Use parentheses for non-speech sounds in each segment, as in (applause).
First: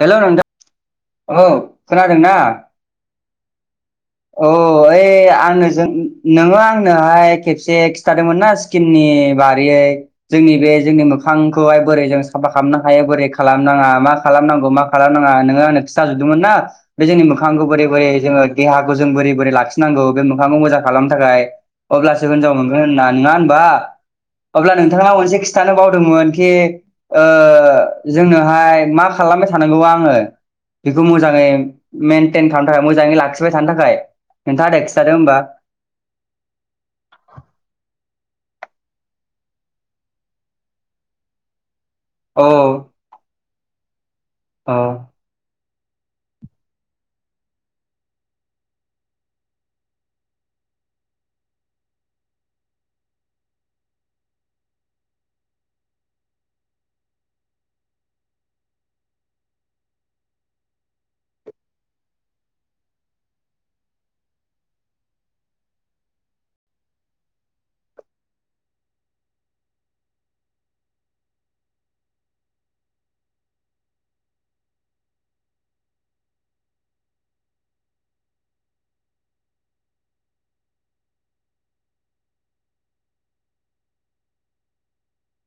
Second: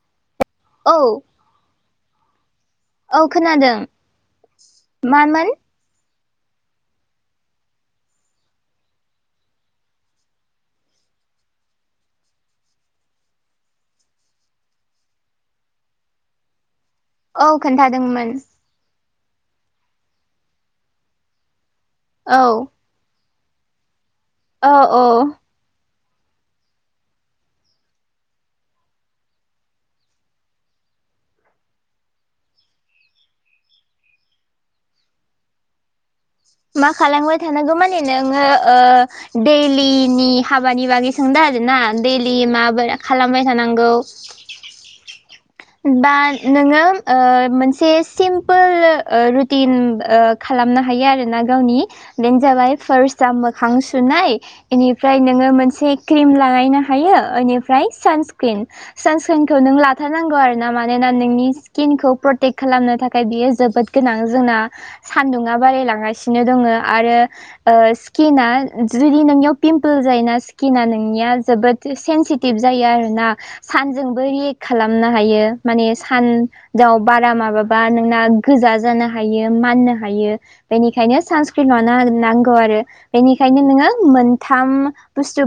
Hello नोंथां औ औ खोनादोंना? औ खोनादों अ ए मामोन आं नोंजों नोङो आंनोहाय खेबसे खिन्थादोंमोन ना स्किननि बारैयै जोंनि बे जोंनि मो खांखौहाय बोरै जों साफा खालामनो हायो बोरै खालामनाङा मा खालामनांगौ मा खालामनाङा नोङो आंनो खिथा जुबदोंमोन ना। बे जोंनि औ मोखांखौ बोरै बोरै खोन्थादोंमोन जोङो देहाखौ जों बोरै बोरै लाखिनांगौ बे मोखांखौ मोजां खालामनो थाखाय अब्लासो औ हिनजाव मोनगोन होनना नोङा होमबा? औ अब्ला औ नोंथाङा मोनसे खिन्थानो बाव मोनकि ओह जोंओहाय मा खालामबाय थानांगौ आङो? बेखौ मोजाङै मेनटेन खालामनो थाखाय मोजाङै लाखिबाय थानो थाखाय खोन्था दे खिथादो होमबा। मा खालांमबाय थानांगौ माने नोङो ओह दैलिनि हाबानि बागै सोंदों आरो ना। दैलि औ माबोला खालामबाय थानांगौ औ बा नोङो ओह मोनसे सिमपोल ओह रुटिन खाला खालामनो हायो आरोना गावनि बेनो जाबाय फार्सयाव मोखां सुनाय इनिफ्राय नोङो मोनसे क्रिम लागायनो हायो ओनिफ्राय सानस्क्रिम सानस्क्रिमखौ नों लाथारनांगौ आरो ा मानोना नोंनि स्किनखौ प्रटेक्ट खालामनो थाखाय बियो जोबोद गोनां जोंना सान्दुंङा बारायलांगासिनो दङो आरो ओह स्किना जुदि नोंनियाव पिम्पोल जोयोना किना नोंनिया जोबोद सेनसिटिभ जायो आरो ना सान्जोंबो रियेक्ट खालामनो हायो माने सानदाव बारा माबाबा नोंना गोजा जानो हायो माननो हायो बेनिखायनो सानस्क्रिम ल नांगौ आरो बेनिखायनो नोङो मोनथाम बुस्थु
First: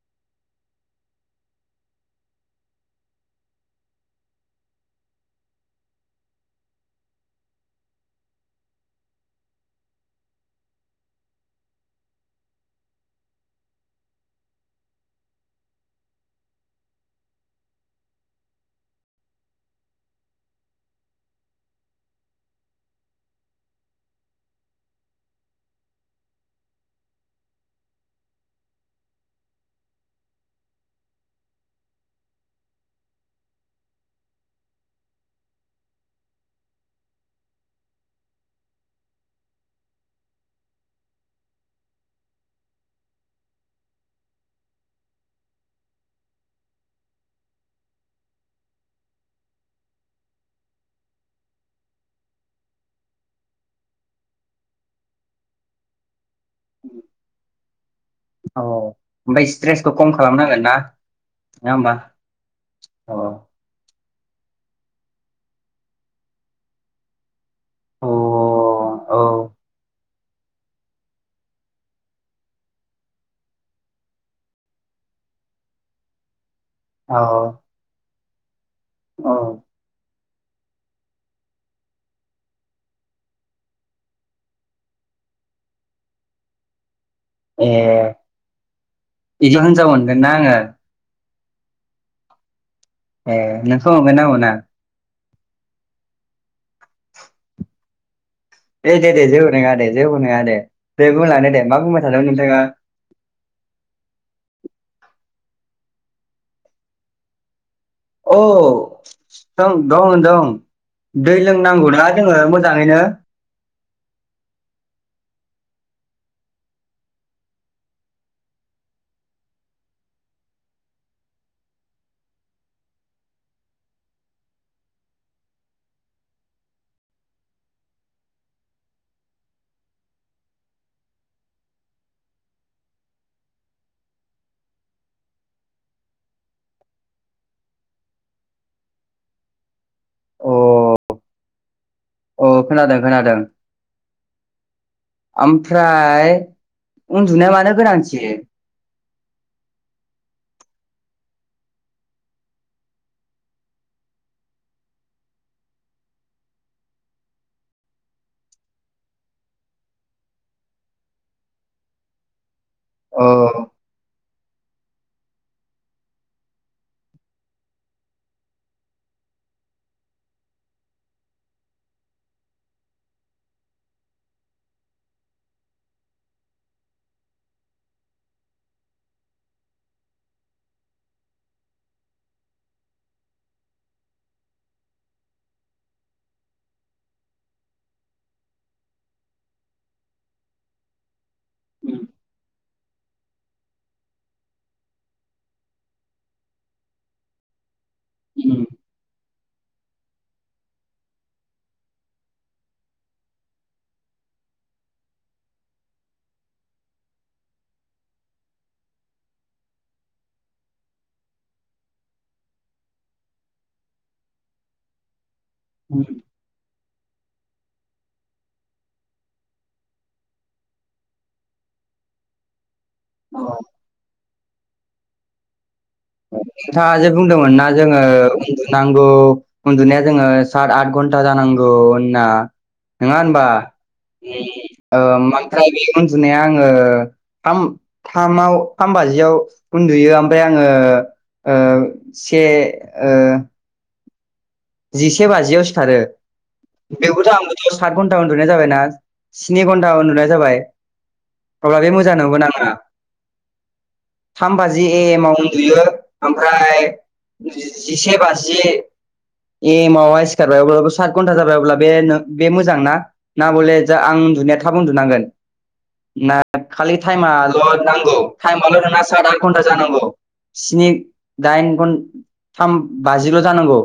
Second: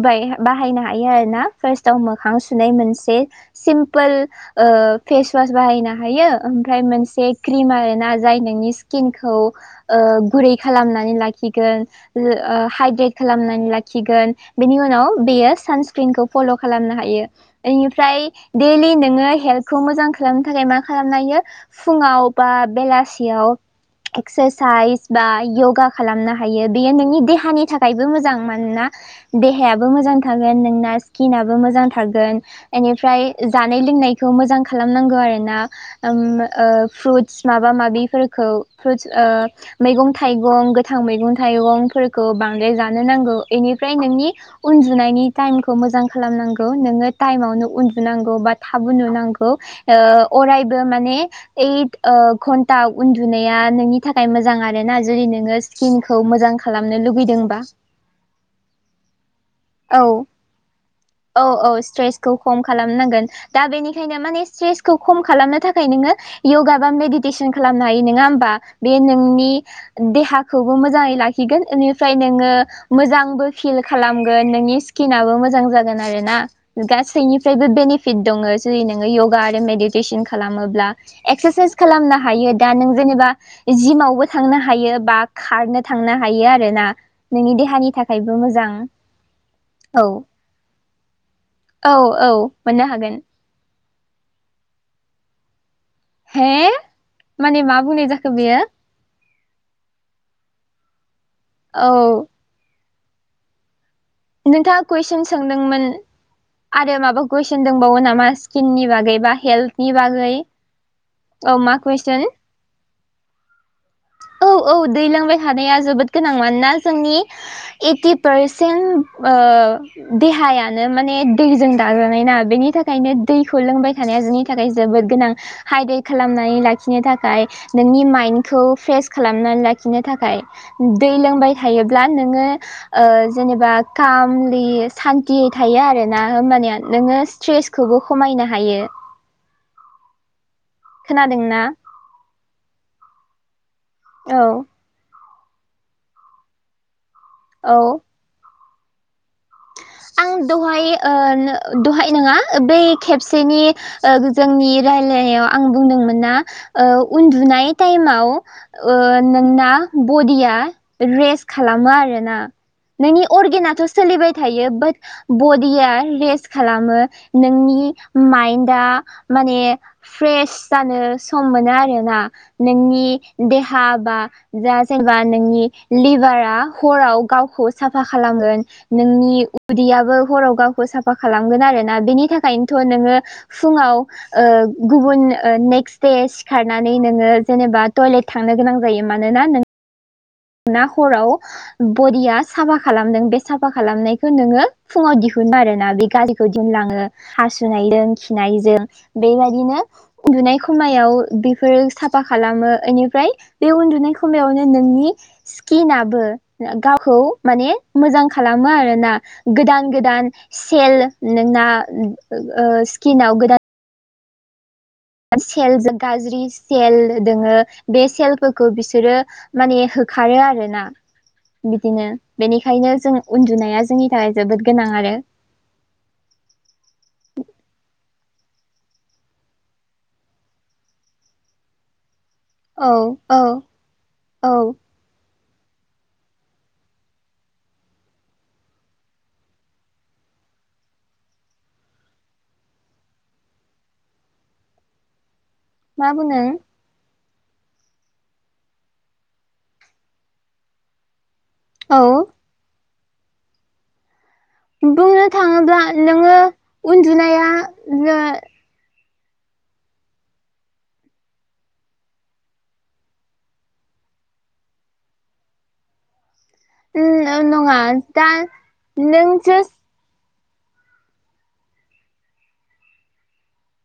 बाहायनो हायो आरोना फार्स्टआव मोखां सुनाय मोनसे सिमपोल ओह फेसवास बाहायनो हायो ओमफ्राय मोनसे क्रिम आरो ना जाय नोंनि स्किनखौ ओह गुरै खालामनानै लाखिगोन ओ ह हाइद्रेट खालामनानै लाखिगोन बेनि उनाव 'औ बेयो सानस्क्रिमखौ पल खालामनो हायो इनिफ्राय दैलि नोङो हेल खौ मोजां खालामनो थाखाय मा खालामनो हायो फुङाव बा बेलासियाव एक्सारसाइस बा य'गा खालामनो हायो बेयो नोंनि देहानि थाखायबो मोजां मानोना देहायाबो मोजां थागोन नोंना स्किनाबो मोजां थागोन एनिफ्राय जानाय लो फुनायखौ मोजां खालामनांगौ आरो ना ओम ओ फ्रुट्स माबा माबिफोरखौ फ्रुटस ओह मैगं थाइगं गोथां मैगं थाइगंफोरखौ बांद्राय जानो नांगौ एनिफ्राय नोंनि उन्दुनायनि टाइमखौ मोजां खालामनांगौ नोङो टाइमावनो उन्दुनांगौ बा थाब उन्दुनांग औ ओह अरायबो माने ऐट ओह घन्टा उन्दुनाया नोंनि थाखाय मो मोजां आरो ना जुदि नोङो स्किनखौ मोजां खालामनो लुबैदोंबा औ ओमफ्राय स्ट्रेसखौ खम खालामनांगोन ना औ नङा औ होमबा स्ट्रेसखौ खम अ खालामनांगोन दा बेनि नो मय स्ट्रेसखौ खम खालामनो थाखाय नोङो यगा बा मेडीटेसन खालामनाय अ नोङा होमबा बे औ नोंनि देहाखौबो मोजाङै लाखिगोन ओनिफ्राय नोङो मोजांबो फिल खाइ खालामगोन नोंनि स्किनाबो मोजां जागोन आरो ना औ गासैनिफ्रायबो बेनिफिट दङ जि नोङो औ यगा आरो मेडिटेसन खालामोब्ला एक्सारसाइस खालामनो हायो दा नों जेनेबा जिमावबो थांनो हायो बा खारनो थांनो हायो आरो ना नोंनि ए देहानि थाखायबो मोजां बिदि हिनजाव औ मोनगोन ना आङो औ औ मोननो हागोन (unintelligible) हे माने मा बुंनाय जाखो बेयो ए दे दे जेबो नोङा दे जेबो नङा दे दे बुंलांदो दे मा बुंबाय थादों औ नोंथाङा नोंथाङा कुइसन सोंदोंमोन आरो माबा कुइसन होनदोंबावो नामा औ स्किननि बागै बा दं हेल्थनि दं बागै दं दै औ मा लोंनांगौना कुइसन जोङो मोजाङैनो (inaudible) औ औ दै लोंबाय थानायानाया जोबोद गोनां मानोना जोंनि इटि पारसेन्ट देहायानो माने दैजों दाजानाय ना बेनि थाखायनो दैखौ लोंबाय थानाया जोंनि थाखाय थाखाय जोबोद गोनां हाइदे खालामनानै लाखिनो थाखाय नोंनि माइन्डखौ फ्रेस खालामनानै लाखिनो थाखाय दै लोंबाय थायोब्ला नोङो ओ जेनेबा खामलि सान्थियै थायो आरोना होबानेया नोङो स्ट्रेसखौबो खमायनो हायो द (inaudible) (inaudible) खोनादोंना औ खोनादों खोनादों औ ओमफ्राय उन्दुनाया मानो औ गोनांथि? (inaudible) आं दहाय ओ दहाय नङा बै खेबसेनि जोंनि आं बुंदोंमोन ओ उन्दुनाय टाइमाव ओ नोंना बडिया रेस खालामो आरोना अ नोंनि अर्गेनाथ सोलिबाय बाड बडिया रेस खालामो नोंनि माइन्दआ माने फ्रेस जानो सम मोनो आरोना नोंनि देहा बा जा जेनेबा नोंनि लिभारा हराव गावखौ साफा खालामगोन नोंनि उदैयाबो हराव गावखौ साफा खालामगोन आरो ना बेनि थाखायनोथ नोङो फुङाव ओ गुबुन नेक्स्ट दे सिखारनानै नोङो जेनेबा टयलेट थांनो गोनां जायो । यो मानोना नों ना हराव बडिया साफा खालामदों बे साफा खालामनायखौ नोङो फुङाव दिहुन आरोना बे गाज्रिखौ दिनलाङो हासुनायजों खिनायजों बेबायदिनो उन्दुनाय खमायाव बेफोरो साफा खालामो बेनिफ्राय बे उन्दुनाय खमायावनो नोंनि (inaudible) स्किनाबो गावखौ माने मोजां खालामो आरो ना गोदान गोदान सेल नोंना ओ स्किनाव गोदान आरो सेलजों गाज्रि सेल दोङो बे सेलफोरखौ बिसोरो माने होखारो आरो ना बिदिनो बेनिखायनो जों उन्दुनाया जोंनि थाखाय जोबोद गोनां आरो। औ। नोंथाङा जे बुंदोंमोन ना जोङो उन्दुनांगौ उन्दुनाया जोङो सात आथ घन्टा जानांगौ । औ होनना औ नङा औ होनबा औ उम ओ बे ओनदुनाया आङो थाम थामाव थाम बाजियाव उन्दुयो ओमफ्राय आङो ओ से ओ जिसे बाजियाव सिखारो मा बुंदों बेखौथ आं सात घन्टा उन्दुनाय जाबायना स्नि घन्टा उन्दुनाय जाबाय । अब्ला बे औ मोजां नंगौना नङा? थाम बाजि ए एम बुंनो आव थाङोब्ला उन्दुयो नोङो ओमफ्राय उन्दुनाया जिसे बाजि एमवहाय सिखारबाय अब्ला सात घन्टा जाबाय अब्ला बे बे मोजां ना ना बले जा आं थाब उन्दुनांगोन ना खालि थाइमाल नङा नांगौ दा थाइमाल नोंना साद नों आद घन्टा जास्ट जानांगौ? स्नि दाइन घन थाम बाजिल जानांगौ?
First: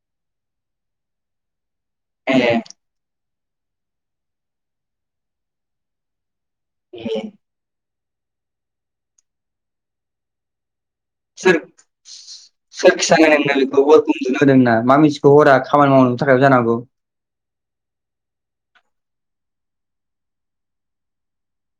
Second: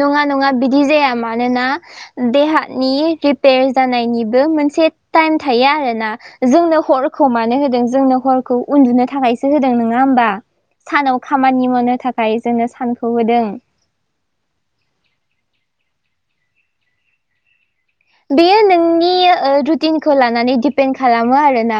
नङा नङा बिदि जाया मानोना ए देहानि जानायनिबो मोनसे थाइम थायो आरोना जोंनो हरखौ मानो होदों जोंनो हरखौ उन्दुनो थाखायसो होदों नोंङा होमबा? सानाव सोर खामानि मावनो थाखाय जोंनो सोर सानखौ खिसा होनो होदों। नोंखौ वेलकाम बुनो होदोंना मा मिथिखौ हरा खामानि मावनो थाखायबो जानांगौ। बेयो नोंनि रुतिनखौ लानानै दिपेन खालामो आरोना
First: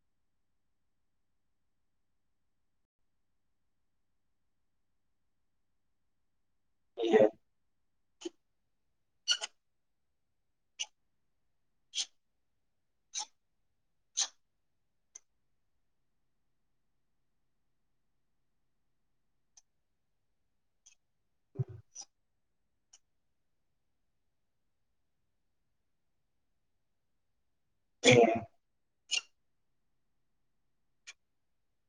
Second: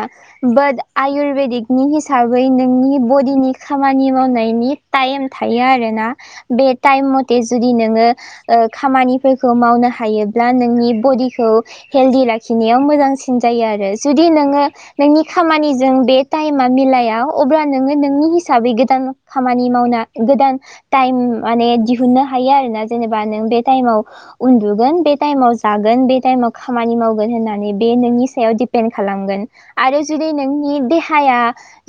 बाट आयुरवेदिक नि हिसाबै नोंनि बडिनि खामानि मावनायनि टाइम थायो आरो ना बे बे टाइम मथे जुदि नोङो ओ खामानिफोरखौ मावनो हायोब्ला नोंनि बडिखौ हेल्डि लाखिनायाव मोजांसिन जायो आरो जुदि नोङो नोंनि खामानिजों बे टाइमा मिलाया अब्ला नोङो नोंनि हिसाबै गोदान खामानि मावना गोदान‌ टाइ म माने दिहुन्नो हायो आरोना जेनेबा नों बे टाइमाव उनदुगोन‌ बे टाइमाव सि खारगोन बे टाइमाव खामानि मावगोन होननानै बे नोंनि सायाव दिपेन खालामगोन आरो जुदि नों नि देहाया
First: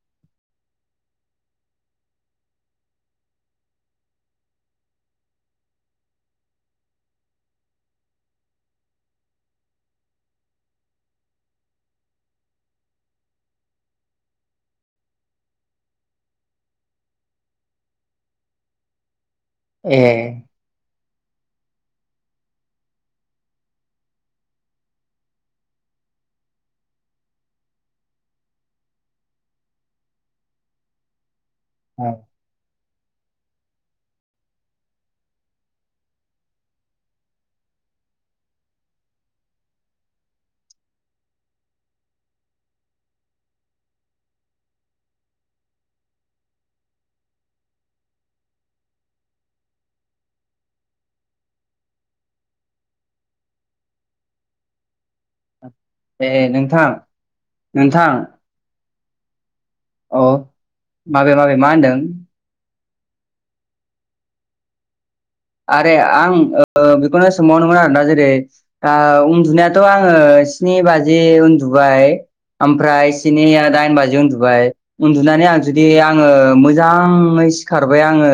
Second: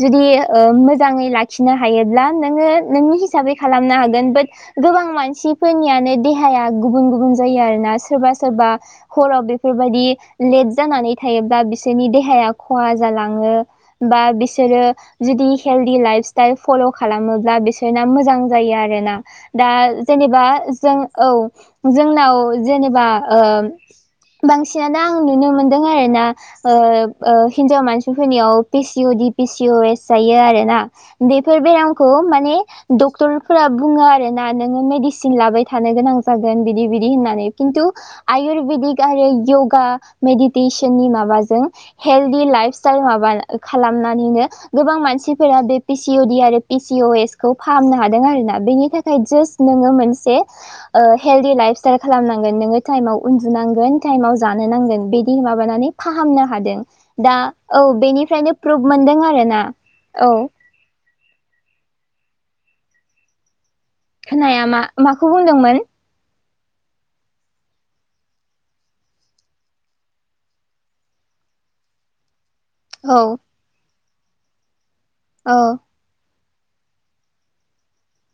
जुदि ओ मोजाङै लाखिनो हायोब्ला नोङो नोंनि हिसाबै खालाम नो हागोन बात गोबां मानसिफोरनियानो देहाया गुबुन गुबन जायो आरोना सोरबा सोरबा हराव बेफोरबायदि लेट जानानै थायोब्ला बिसोरनि देहाया खहा जालां ओ बा बिसोरो जुदि हेलडि लाइफ सिटाइल फल' खालामोब्ला बिसोरना मोजां जायो आरोना दा ए जेनेबा जों औ जोंनाव जेनेबा ओ बांसिनानो आं नुनो मोनदों आरो ना ओ ओ हिनजाव मानसिफोरनियाव पिसिअ दि पि सि अ एस जायो आरो ना बेफोर बेरामखौ माने डक्टर फोर बुङो आरो ना नोङो मेडिसिन लाबाय थानो गोनां जागोन बिदि बिदि होननानै खिन्थु आयुरवेदिक आरो यगा मेडिटेसन नि माबाजों हेल्दि लाइफ स्टाइल माबा बा खालामनानैनो गोबां मानसिफोरा बे पिसिअ दि आरो पिसिअ एस खौ फाहामनो हादों। आरोना बेनि थाखाय जास्ट नोङो मोनसे ओ हेलडि लाइफ सिताइल खालामनांगोन नोङो टाइमाव उन्दुनांगोन टाइमाव जानो नांगोन बे माबानानै ए फाहामनो हादों नोंथां दा औ नोंथां बेनिफ्रायनो प्रुभ मोनदों आरो ना अ । औ। माबे माबे मा होनदों? खोनाया मा? माखौ बुंदोंमोन आरे आं ओ ओ बेखौनो सोंबावनोमोन आरोना जेरै उन्दुनायाथ' आङो स्नि बाजि उन्दु उन्दुबाय ओमफ्राय औ स्निया दाइन बाजि उन्दुबाय उन्दुनानै औ आं जुदि आङो मोजाङै सिखारबाय आङो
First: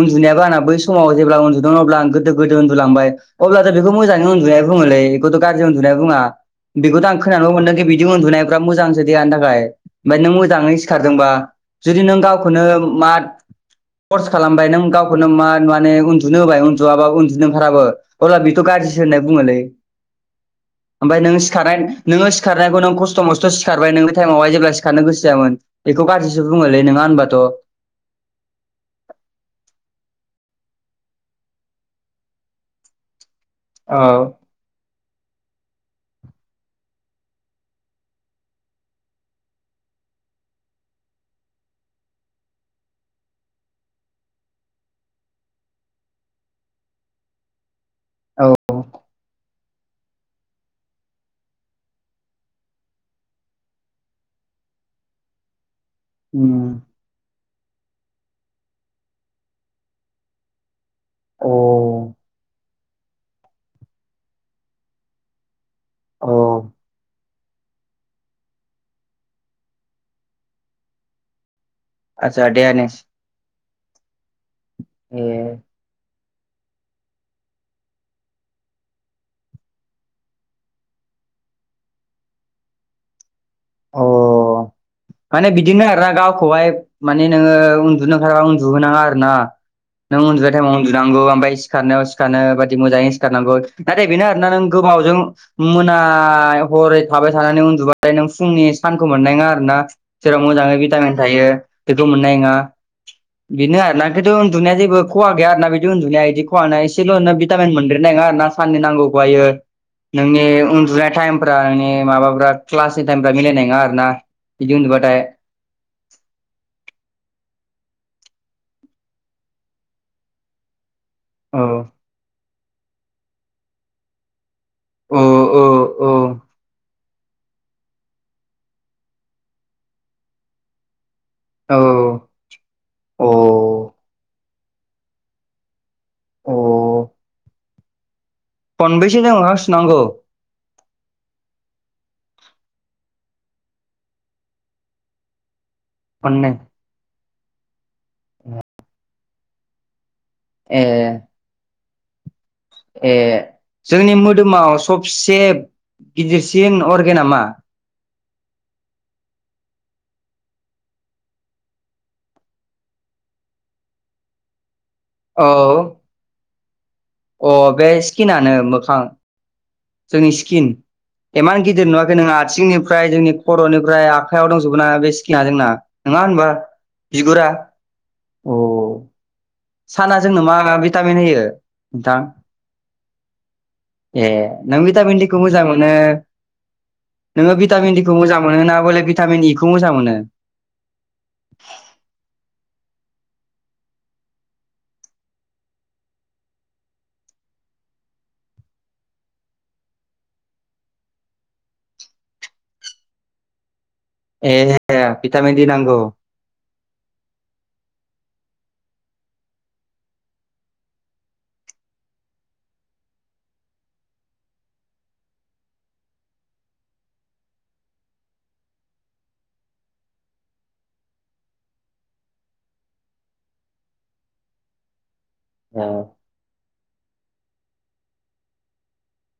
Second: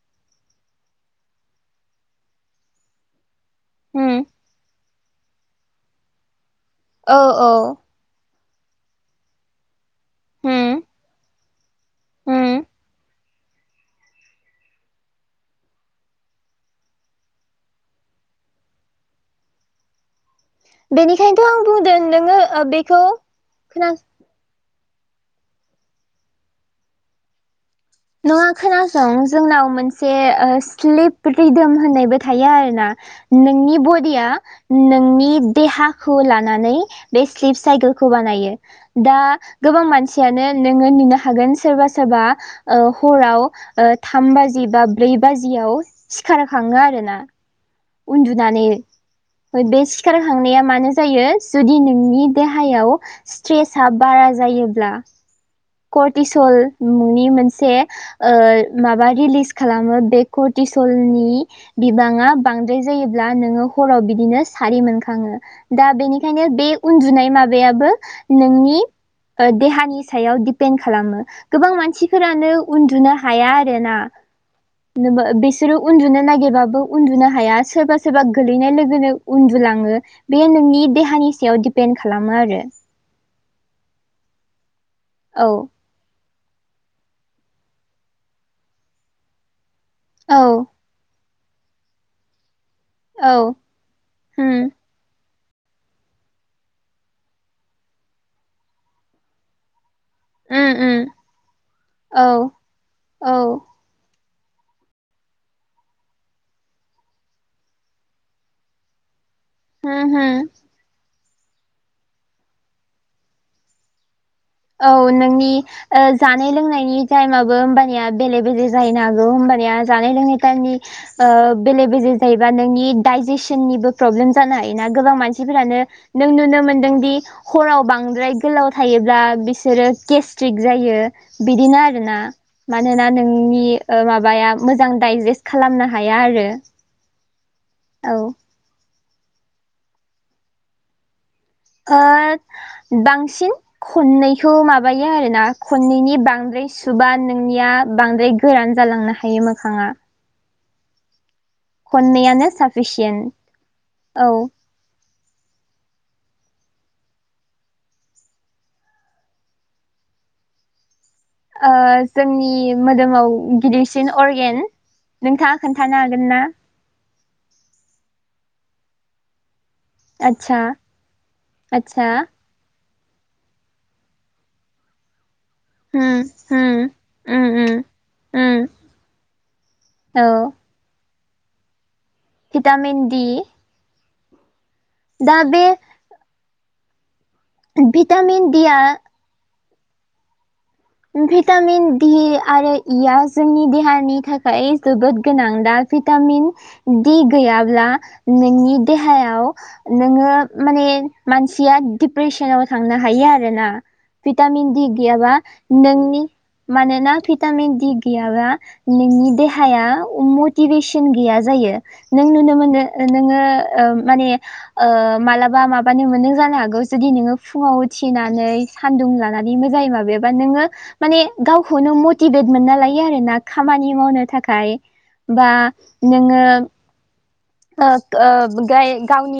उन्दुनायाबो आना बै समाव जेब्ला उन्दुदों अब्ला आं गोदो गोदो उन्दुलांबाय अब्ला जों बेखौ होम मोजाङै उन्दुनाय बुङोलै। खौथ' गाज्रि उन्दुनाय बुङा बेखौथ' आं औ औ खोनानोबो मोनदों दि बिदि उन्दुनाय फोरा मोजांसो देहानि थाखाय ओमफ्राय नों मोजाङै होम सिखारदोंबा जुदि नों गावखौनो होम मा कर्स खालामबाय नों गावखौनो मा माने उन्दुनो होबाय उन्दुआबाबो उन्दुनो ओंखाराबो अब्ला बेथ' गाज्रिसो होनना बुङोलै। ओमफ्राय नों बेनिखायनोथ' आं सिखारनाय बुंदों नोङो ओ सिखारनायखौ नों बेखौ खस्थ' मस्थ' खोनासं सिखारबाय नों बे टाइमावहाय जेब्ला सि खारनो गोसो जायामोन बेखौ गाज्रिसो बुङोलै नङा होनबाथ'। नङा खोनासं जोंनाव मोनसे ओ स्लिप रिदोम होननायबो थायो आरोना। नोंनि बडिया औ नोंनि देहा खौ लानानै बे स्लिप साइकेलखौ बानायो दा गोबां मानसियानो नोङो नेनो हागोन सोरबा सोरबा ओ हराव ओ थाम बाजि बा ब्रै बाजियाव सिखार खाङो आरो ना। उनदुनानै बे सिखारखांनाया मानो जायो जुदि नोंनि देहायाव स्ट्रेसा बारा जायो। योब्ला करतिसल उम मुंनि मोनसे ओ माबा रिलिज खालामो बे करटिस सलनि अ बिबाङा बांद्राय जायोब्ला नोङो हराव बिदिनो सारि मोनखाङो। दा बेनिखायनो बे अ उन्दुनाय माबायाबो नोंनिओ देहानि सायाव दि पेन खालामो गोबां आतसा मानसिफोरानो देनेस उन्दुनो हाया आरो ना। ए बिसोरो उन्दुनो नागेरबाबो उन्दुनो हाया सोरबा सोरबा गोलैनाय लोगोनो उन्दुलाङो बे नोंनि देहानि नि सायाव दिडपेन्दड खालामो आरो अ औ माने बिदिनो आर ना गावखौहाय माने नोङो उन्दुनो ओखारबा उन्दुहोनाङा आरो ना? नों औ उन्दुबाय टाइमाव उन्दुनांगौ ओमफ्राय सिखारनायाव सिखारनो मोजाङै औ सिखारारनांगौ नाथाय बेनो आरोना उम नों गोमावजों मोना हरै थाबाय थानानै उन्दुबाय नों फुंनि सानखौ मोननाय नङा आरो ना? जेराव उम मोजाङै उम भिटामिन थायो बेखौ औ मोननाय नङा औ बेनो आरोना। दाथथ' उन्दुनाया जेबो खहा गैया आरा बिदि उन्दुनाय बिदि खवानाया एसे' नो भिामिन मोनदेरनाय नङ आरोना साननि नांगौ। (unintelligible) होम होम नोंनि उन्दुनाय थायेम नोंनि माबाफ्रा क्लासनि टाइमफ्रा मिलायनाय नङा आरो ना? औ नोंनि ओ जानाय लोंनायनि टाइमाबो ओबाद या बेले बेजे जाहैनो हागौ होमबानिया जानाय लोंनाय टायेमनि ओ औ बेले बेजे जायो बा नोंनि दडाइजेसननिबो प्रब्लेम जानो हायोना गोबां औ मानसिफोरानो औ नों नुनो मोनदों दि हराव बांद्राय गोलाव थायोब्ला बिसोरो गेस्ट्रिक जायो। औ बिदिनो आरोना मानोना औ नोंनि ओ माबाया मोजां डाइजेस्ट खालामना हाया आरो अ औ। खनबेसे टाइम मोखां सुनांगौ? बांसिन खननैखौ माबायो आरोना खननैनि खननै बांद्राय सुबा नोंनिया बांद्राय गोरान जालांनो हायो मोखाङा। ए खनैयानो ए जोंनि मोदोमाव सबसे गिदिरसिन अर्गेना मा? जोंनि मोदोमाव गिदिरसिन अरगेन औ नोंथाङा खोन्थानो हागोन ना? अ बे स्किनानो मोखां। जोंनि आदसा स्किन इमान गिदिर आदसा नुवाखै नोङो आथिंनि फ्राय जोंनि खर'निफ्राय आखायाव दंजोबो ना बे सि किना जोंना उम नङा होनबा उम उम बिगुरा उम उम अ। साना औ जोंनो मा मा भिटामिन होयो? नोंथां भिटामिन दि। ए नों भगटामिन डिखौ मोजां मोनो। नोङो भिटामिन डि खौ मोजां मोनो होना बले भिटामिन इ खौ मोजां मोनो? भिटामिन डि आरो इया जोंनि देहानि थाखाय जोबोद गोनां दा भिटामिन दि गैयाब्ला नोंनि देहायाव नोङो माने मानसिया दिप्रेसनाव थां नो हायो आरो ना। ए भिटामिन दि गैयाबा भिटामिन दि नांगौ नोंनि मानोना भिटामिन दि गैयाबा नोंनि देहाया मटिभेसन गैया जायो नों नुनो मोनो ओ नोङो ओ माने ओ मालाबा माबानो मोनदों जानो हगौ जुदि फुाङाव उथि नानै सानदुं लानानै मोजाङै माबा बा नोङो माने गावखौनो मटिभेट मोनना लायो आरो ना खामानि मावनो थाखाय। बा नोङो ग ग गाय गावनि